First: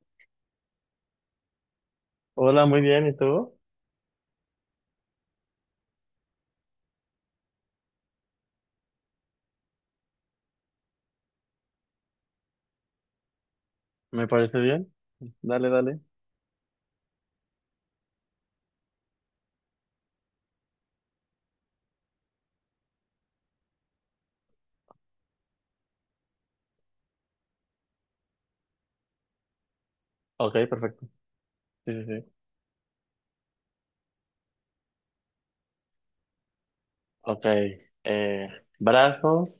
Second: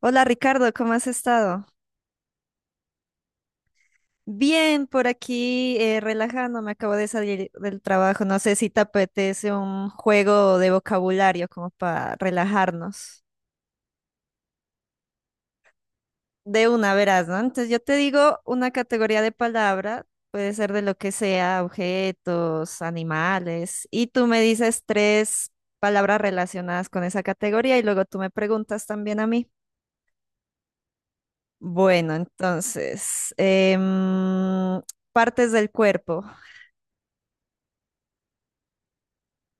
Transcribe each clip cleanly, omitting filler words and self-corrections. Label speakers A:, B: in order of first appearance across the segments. A: Hola Ricardo, ¿cómo has estado?
B: Hola, muy bien, ¿y tú?
A: Bien, por aquí relajándome, acabo de salir del trabajo. No sé si te apetece un juego de vocabulario como para relajarnos.
B: ¿Me parece bien? Dale, dale.
A: De una, verás, ¿no? Entonces yo te digo una categoría de palabra, puede ser de lo que sea, objetos, animales, y tú me dices tres palabras relacionadas con esa categoría y luego tú me preguntas también a mí.
B: Ok, perfecto. Sí, sí,
A: Bueno,
B: sí.
A: entonces, partes del cuerpo.
B: Ok. eh, Brazos,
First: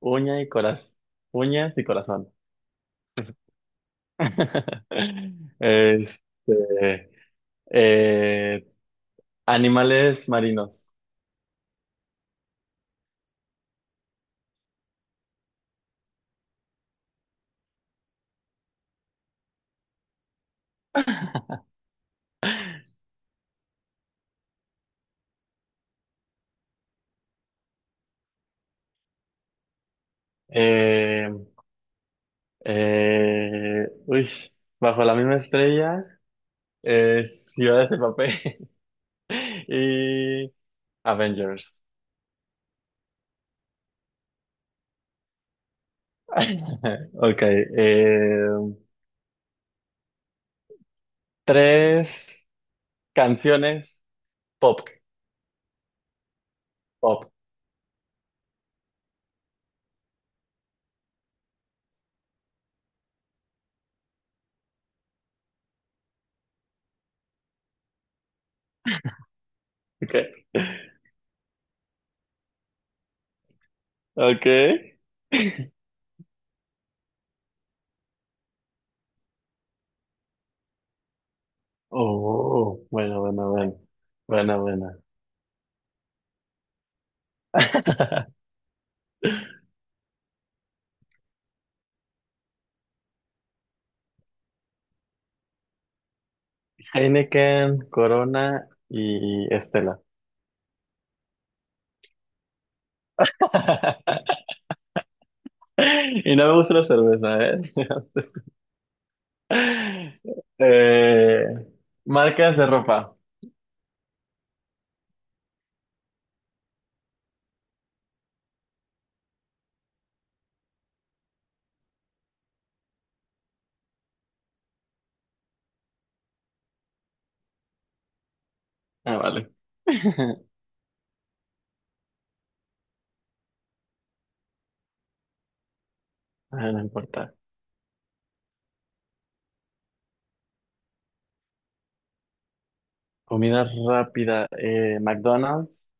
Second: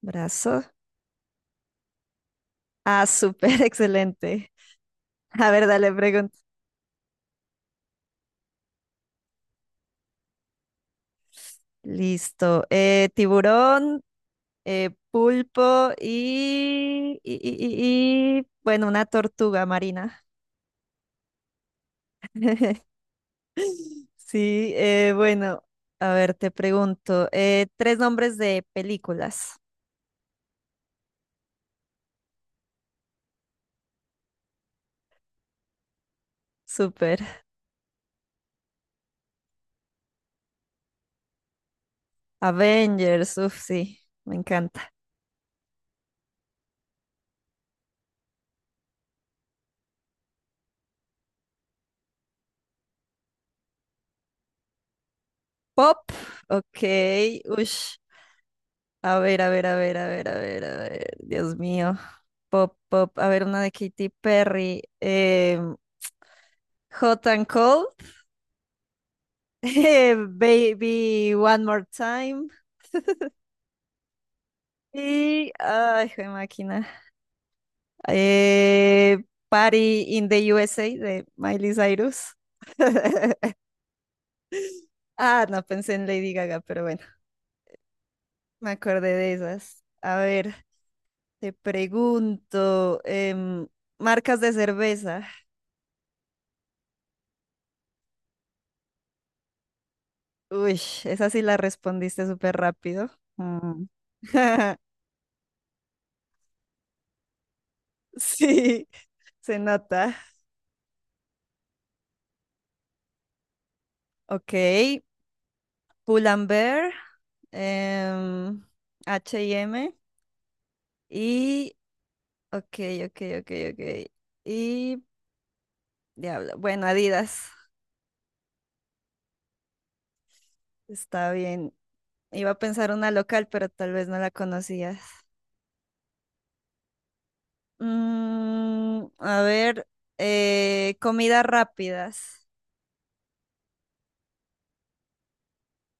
B: uña y
A: Brazo.
B: corazón. Uñas y corazón.
A: Ah, súper excelente. A ver, dale, pregunta.
B: Este, eh, animales marinos.
A: Listo. Tiburón, pulpo y bueno, una tortuga marina. Sí, bueno, a ver, te pregunto. Tres nombres de películas.
B: Eh, eh, uy, Bajo la misma estrella,
A: Súper.
B: ciudades de papel y Avengers.
A: Avengers, uff, sí, me encanta.
B: Ok. Eh, tres. Canciones pop,
A: Pop, ok,
B: pop.
A: uff. A ver, a ver, a ver, a ver, a ver, a ver. Dios mío. Pop, pop. A ver, una de Katy Perry. Hot and Cold.
B: Okay.
A: Baby One More Time.
B: Okay.
A: Y. Ay, jue máquina. Eh, Party in the USA de Miley Cyrus.
B: Oh, bueno, bueno, bueno. Bueno, bueno.
A: Ah, no pensé en Lady Gaga, pero bueno, me acordé de esas. A ver, te pregunto, marcas de cerveza.
B: Heineken, Corona y Estela.
A: Uy, esa sí la respondiste súper rápido. Ah.
B: Y no me gusta la cerveza,
A: Sí, se nota.
B: ¿eh? Eh, marcas de ropa.
A: Ok, Pull&Bear, em, H&M y... M y, ok, ok. Y... Diablo. Bueno, Adidas.
B: Ah, vale.
A: Está bien. Iba a pensar una local, pero tal vez no la conocías.
B: Ah, no importa.
A: Mm, a ver, comidas rápidas.
B: Comida rápida. McDonald's.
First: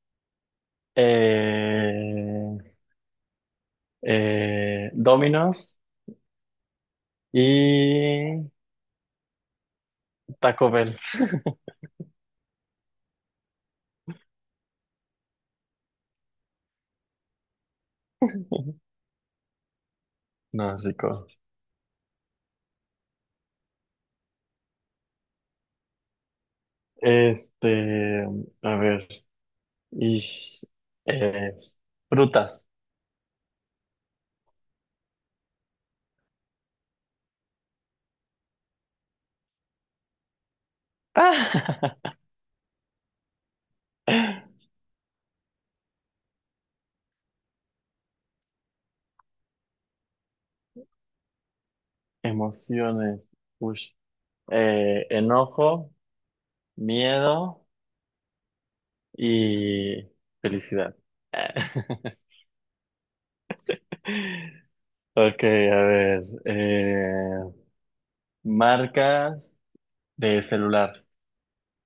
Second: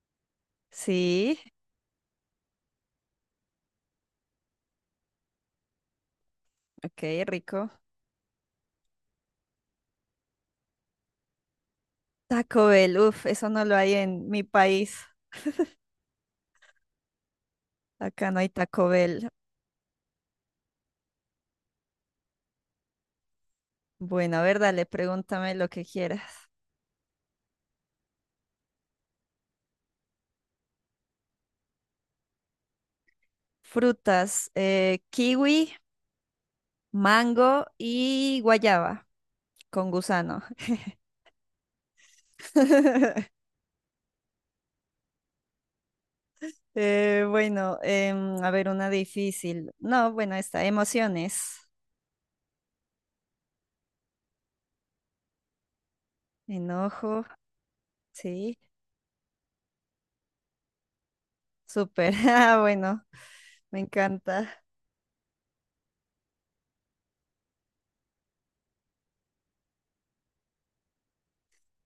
A: Sí,
B: eh, Domino's.
A: ok, rico.
B: Y Taco Bell.
A: Taco Bell, uff, eso no lo hay en mi país. Acá no hay Taco Bell.
B: No, rico.
A: Bueno, a ver, dale, pregúntame lo que quieras.
B: Este, a ver. Y eh, frutas.
A: Frutas, kiwi, mango y guayaba con gusano. Bueno, a ver, una difícil. No, bueno, está, emociones.
B: Emociones. Ush. Enojo,
A: Enojo,
B: miedo
A: sí,
B: y felicidad.
A: súper. Ah, bueno, me encanta.
B: Ok, a ver. Marcas de celular.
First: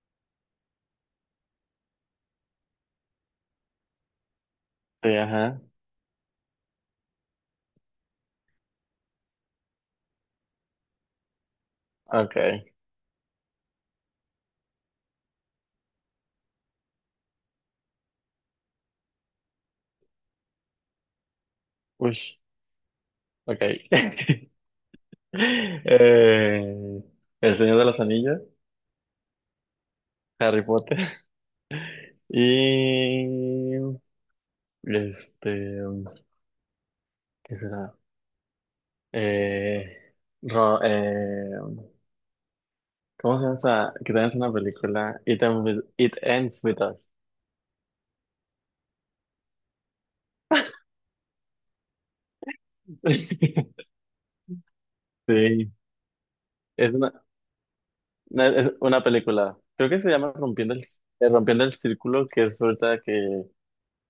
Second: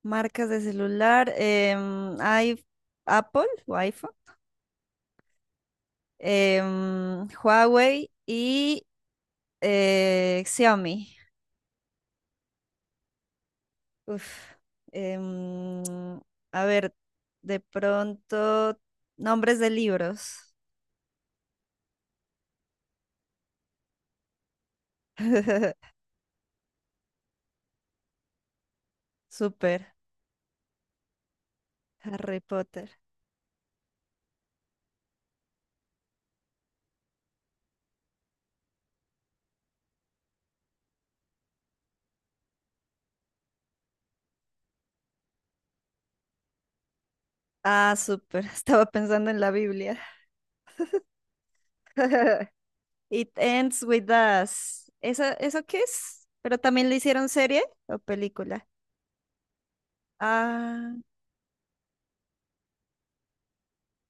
A: Marcas de celular, hay Apple o iPhone.
B: Sí, ajá.
A: Huawei y Xiaomi.
B: Ok.
A: Uf, em, a ver, de pronto, nombres de libros.
B: Ush. Ok. Eh, El Señor de los Anillos,
A: Súper.
B: Harry Potter
A: Harry Potter.
B: y este, ¿qué será? Eh, Ro- eh, ¿Cómo se llama esa? Que también es una película. It Ends With Us.
A: Ah, súper. Estaba pensando en la Biblia. It Ends With Us. ¿Eso, eso
B: Sí,
A: qué es? ¿Pero también
B: es
A: le
B: una,
A: hicieron serie o película?
B: es una película. Creo que se llama
A: Ah,
B: Rompiendo el Círculo, que es ahorita que,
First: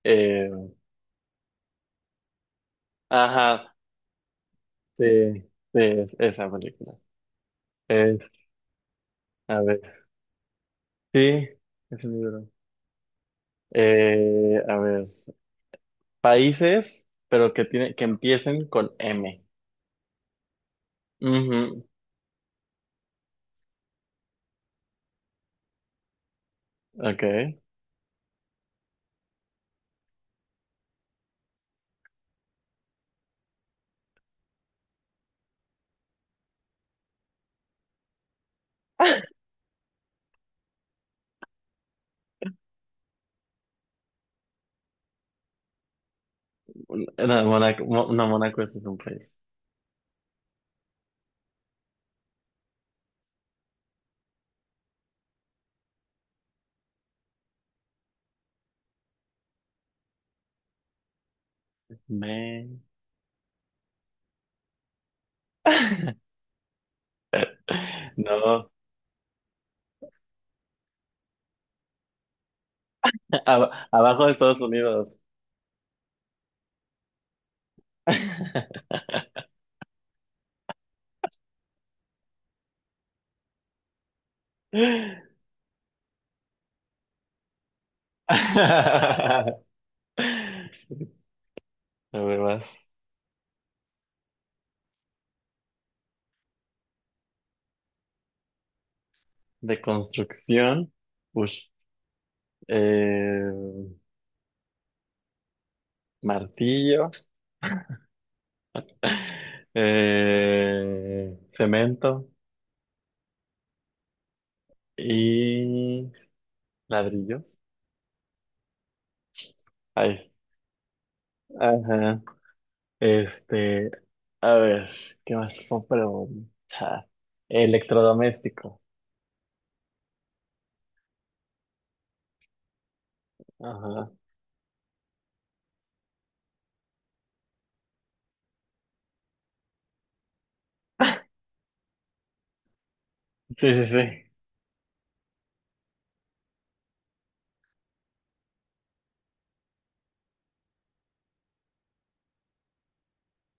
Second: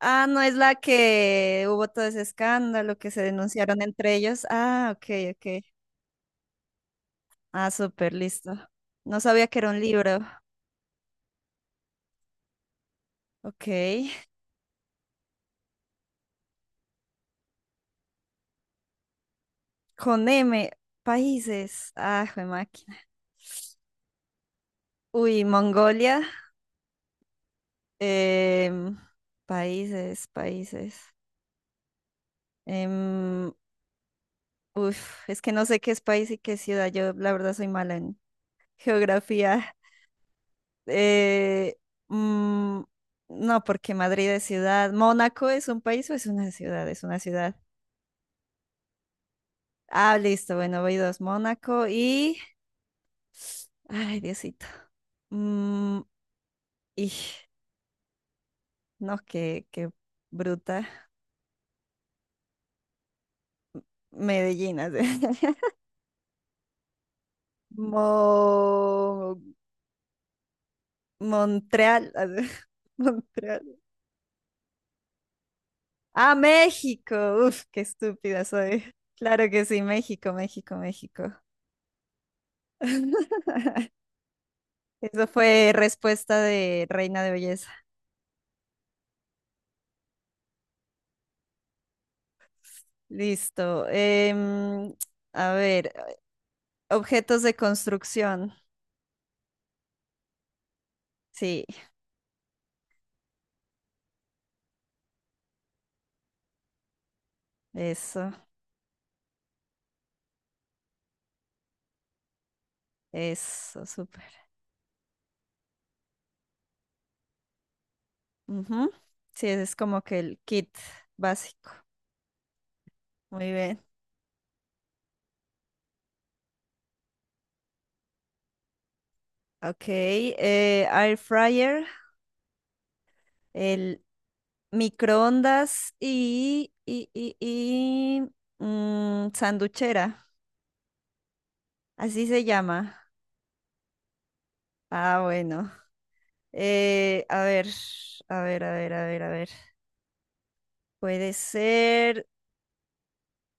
A: ah, no
B: eh,
A: es la que hubo todo ese escándalo que se
B: ajá,
A: denunciaron entre ellos. Ah, ok,
B: sí,
A: ok.
B: sí, es esa película.
A: Ah, súper,
B: Es,
A: listo. No sabía que
B: a
A: era un
B: ver,
A: libro.
B: sí, es un libro.
A: Ok.
B: A ver, países, pero que tiene, que empiecen con M.
A: Con M,
B: Ujú,
A: países. Ah, jue máquina. Uy, Mongolia.
B: ok.
A: Em, países, países. Em, uf, es que no sé qué es país y qué es ciudad. Yo, la verdad, soy mala en geografía. Eh, mm, no, porque Madrid es ciudad. ¿Mónaco es un país o es una ciudad? Es una
B: Una,
A: ciudad.
B: Mónaco, Mo- no, Mónaco ese es un país.
A: Ah, listo. Bueno, voy dos. Mónaco y. Ay, Diosito. Mm, y no, qué bruta.
B: Me...
A: Medellín, así.
B: No,
A: Mo- Montreal, así. Montreal.
B: Abajo de Estados Unidos.
A: Ah, México. Uf, qué estúpida soy. Claro que sí, México, México, México. Eso fue respuesta de Reina de Belleza.
B: A ver, vas.
A: Listo. Em, a ver, objetos de construcción.
B: De construcción.
A: Sí,
B: Ush. Eh, martillo.
A: eso,
B: Cemento.
A: eso, súper.
B: Y ladrillos.
A: Ujú. Sí, ese es como que
B: Ay.
A: el kit básico.
B: Ajá.
A: Muy bien.
B: Este, a ver, ¿qué más son preguntas? Electrodoméstico.
A: Ok, air fryer, el
B: Ajá.
A: microondas y mm, sanduchera. Así se llama.
B: Sí, sí, sí.
A: Ah, bueno. A ver, a ver, a ver, a ver, a ver. Puede ser.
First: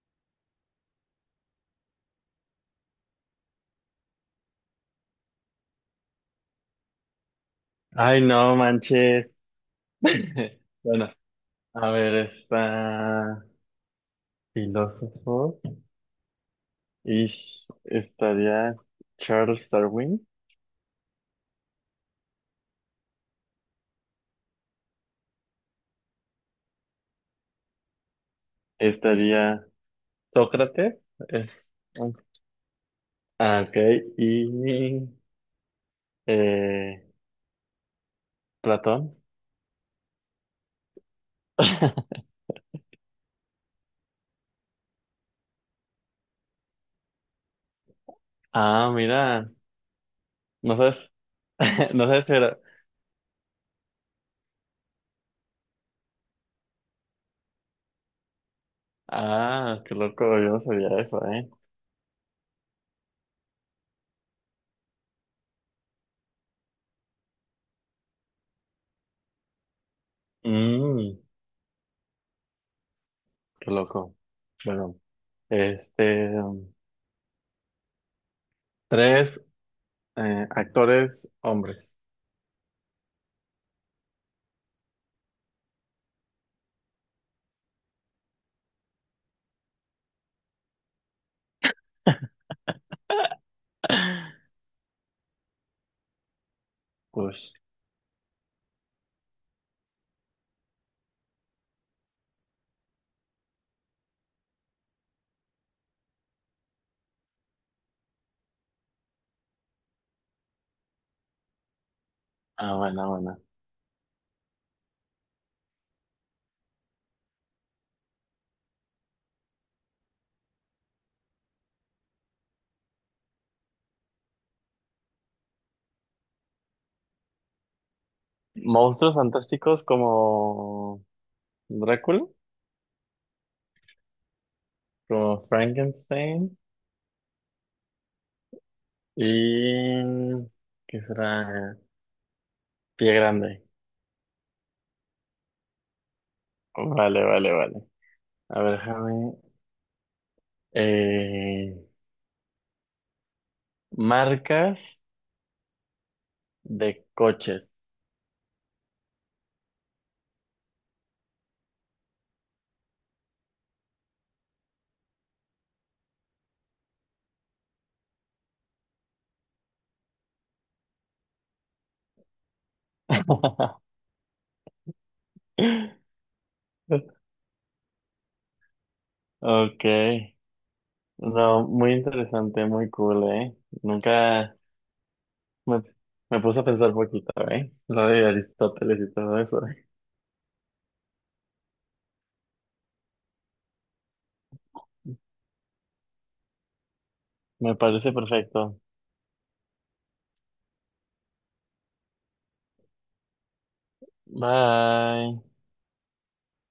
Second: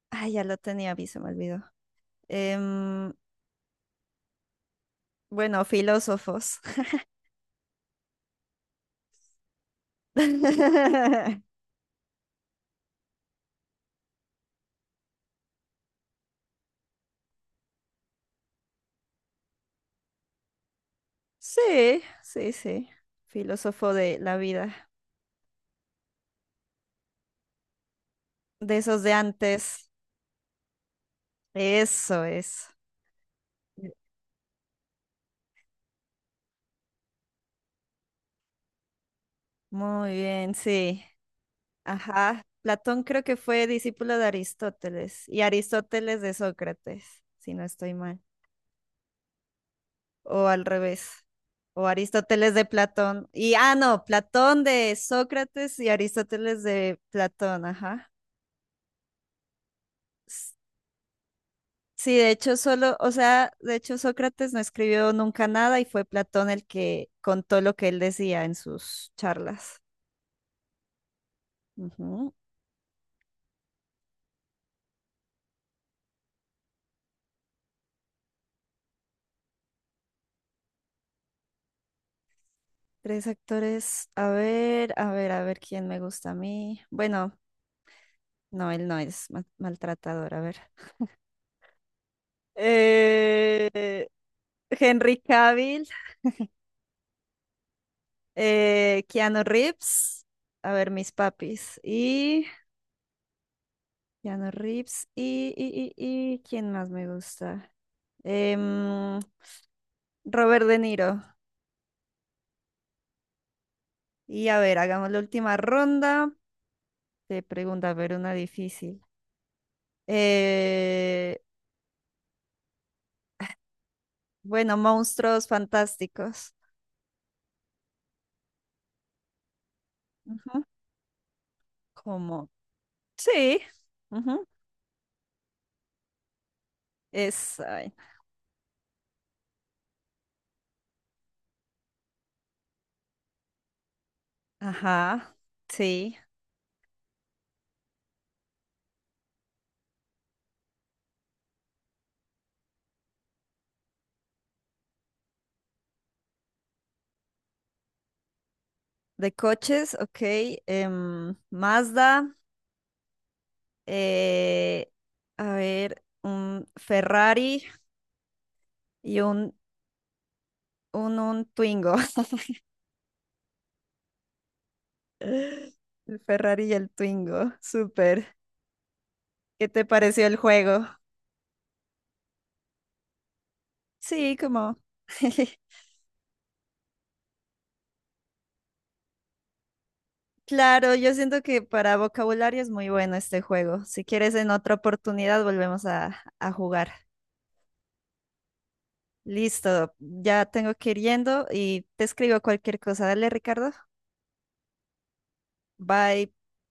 A: Ay, ya lo tenía, a se me olvidó. Em, bueno, filósofos.
B: Ay, no manches. Bueno, a ver, está filósofo. Y estaría Charles Darwin.
A: Sí, sí, sí. Filósofo de la vida, de esos de
B: Estaría
A: antes.
B: Sócrates. Es...
A: Eso es.
B: Ah, ok. Y eh, Platón.
A: Muy bien, sí. Ajá. Platón creo que fue discípulo de Aristóteles y Aristóteles de Sócrates, si no estoy mal.
B: Ah, mira.
A: O al
B: ¿No sabes?
A: revés. O
B: No sé si
A: Aristóteles
B: era.
A: de Platón. Y, ah, no, Platón de Sócrates y Aristóteles de Platón, ajá.
B: Ah, qué loco, yo no sabía eso, ¿eh?
A: Sí, de hecho solo, o sea, de hecho Sócrates no escribió nunca nada y fue Platón el que contó lo que él decía en sus charlas.
B: Mm,
A: Ujú.
B: qué loco. Bueno, este. um, tres actores hombres.
A: Tres actores, a ver, a ver, a ver quién me gusta a mí. Bueno, no, él no es ma- maltratador, a ver. Eh, Henry Cavill,
B: Ush.
A: Keanu Reeves, a ver, mis papis, y Keanu Reeves, y ¿quién más me gusta? Em, Robert De Niro.
B: Ah, buena, buena.
A: Y a ver, hagamos la última ronda. De preguntas a ver, una difícil. Eh, bueno, monstruos fantásticos.
B: Monstruos fantásticos
A: Ujú.
B: como Drácula,
A: Como, sí. Ujú.
B: como Frankenstein
A: Es, ay,
B: y... ¿Qué será? Pie Grande.
A: ajá, sí.
B: Vale, vale, vale. A ver, déjame. eh, marcas de coches.
A: De coches, ok. Mazda, eh, a ver, un Ferrari y un Twingo. El Ferrari y el Twingo, súper. ¿Qué
B: Ok,
A: te pareció el juego?
B: no, muy interesante, muy cool, ¿eh?
A: Sí,
B: Nunca
A: como.
B: me, me puse a pensar poquito, ¿eh? Lo de Aristóteles y todo eso.
A: Claro, yo siento que para vocabulario es muy bueno este juego. Si quieres, en otra oportunidad volvemos a jugar.
B: Me parece perfecto.
A: Listo, ya tengo que ir yendo y te escribo cualquier cosa. Dale, Ricardo.
B: Bye.
A: Bye.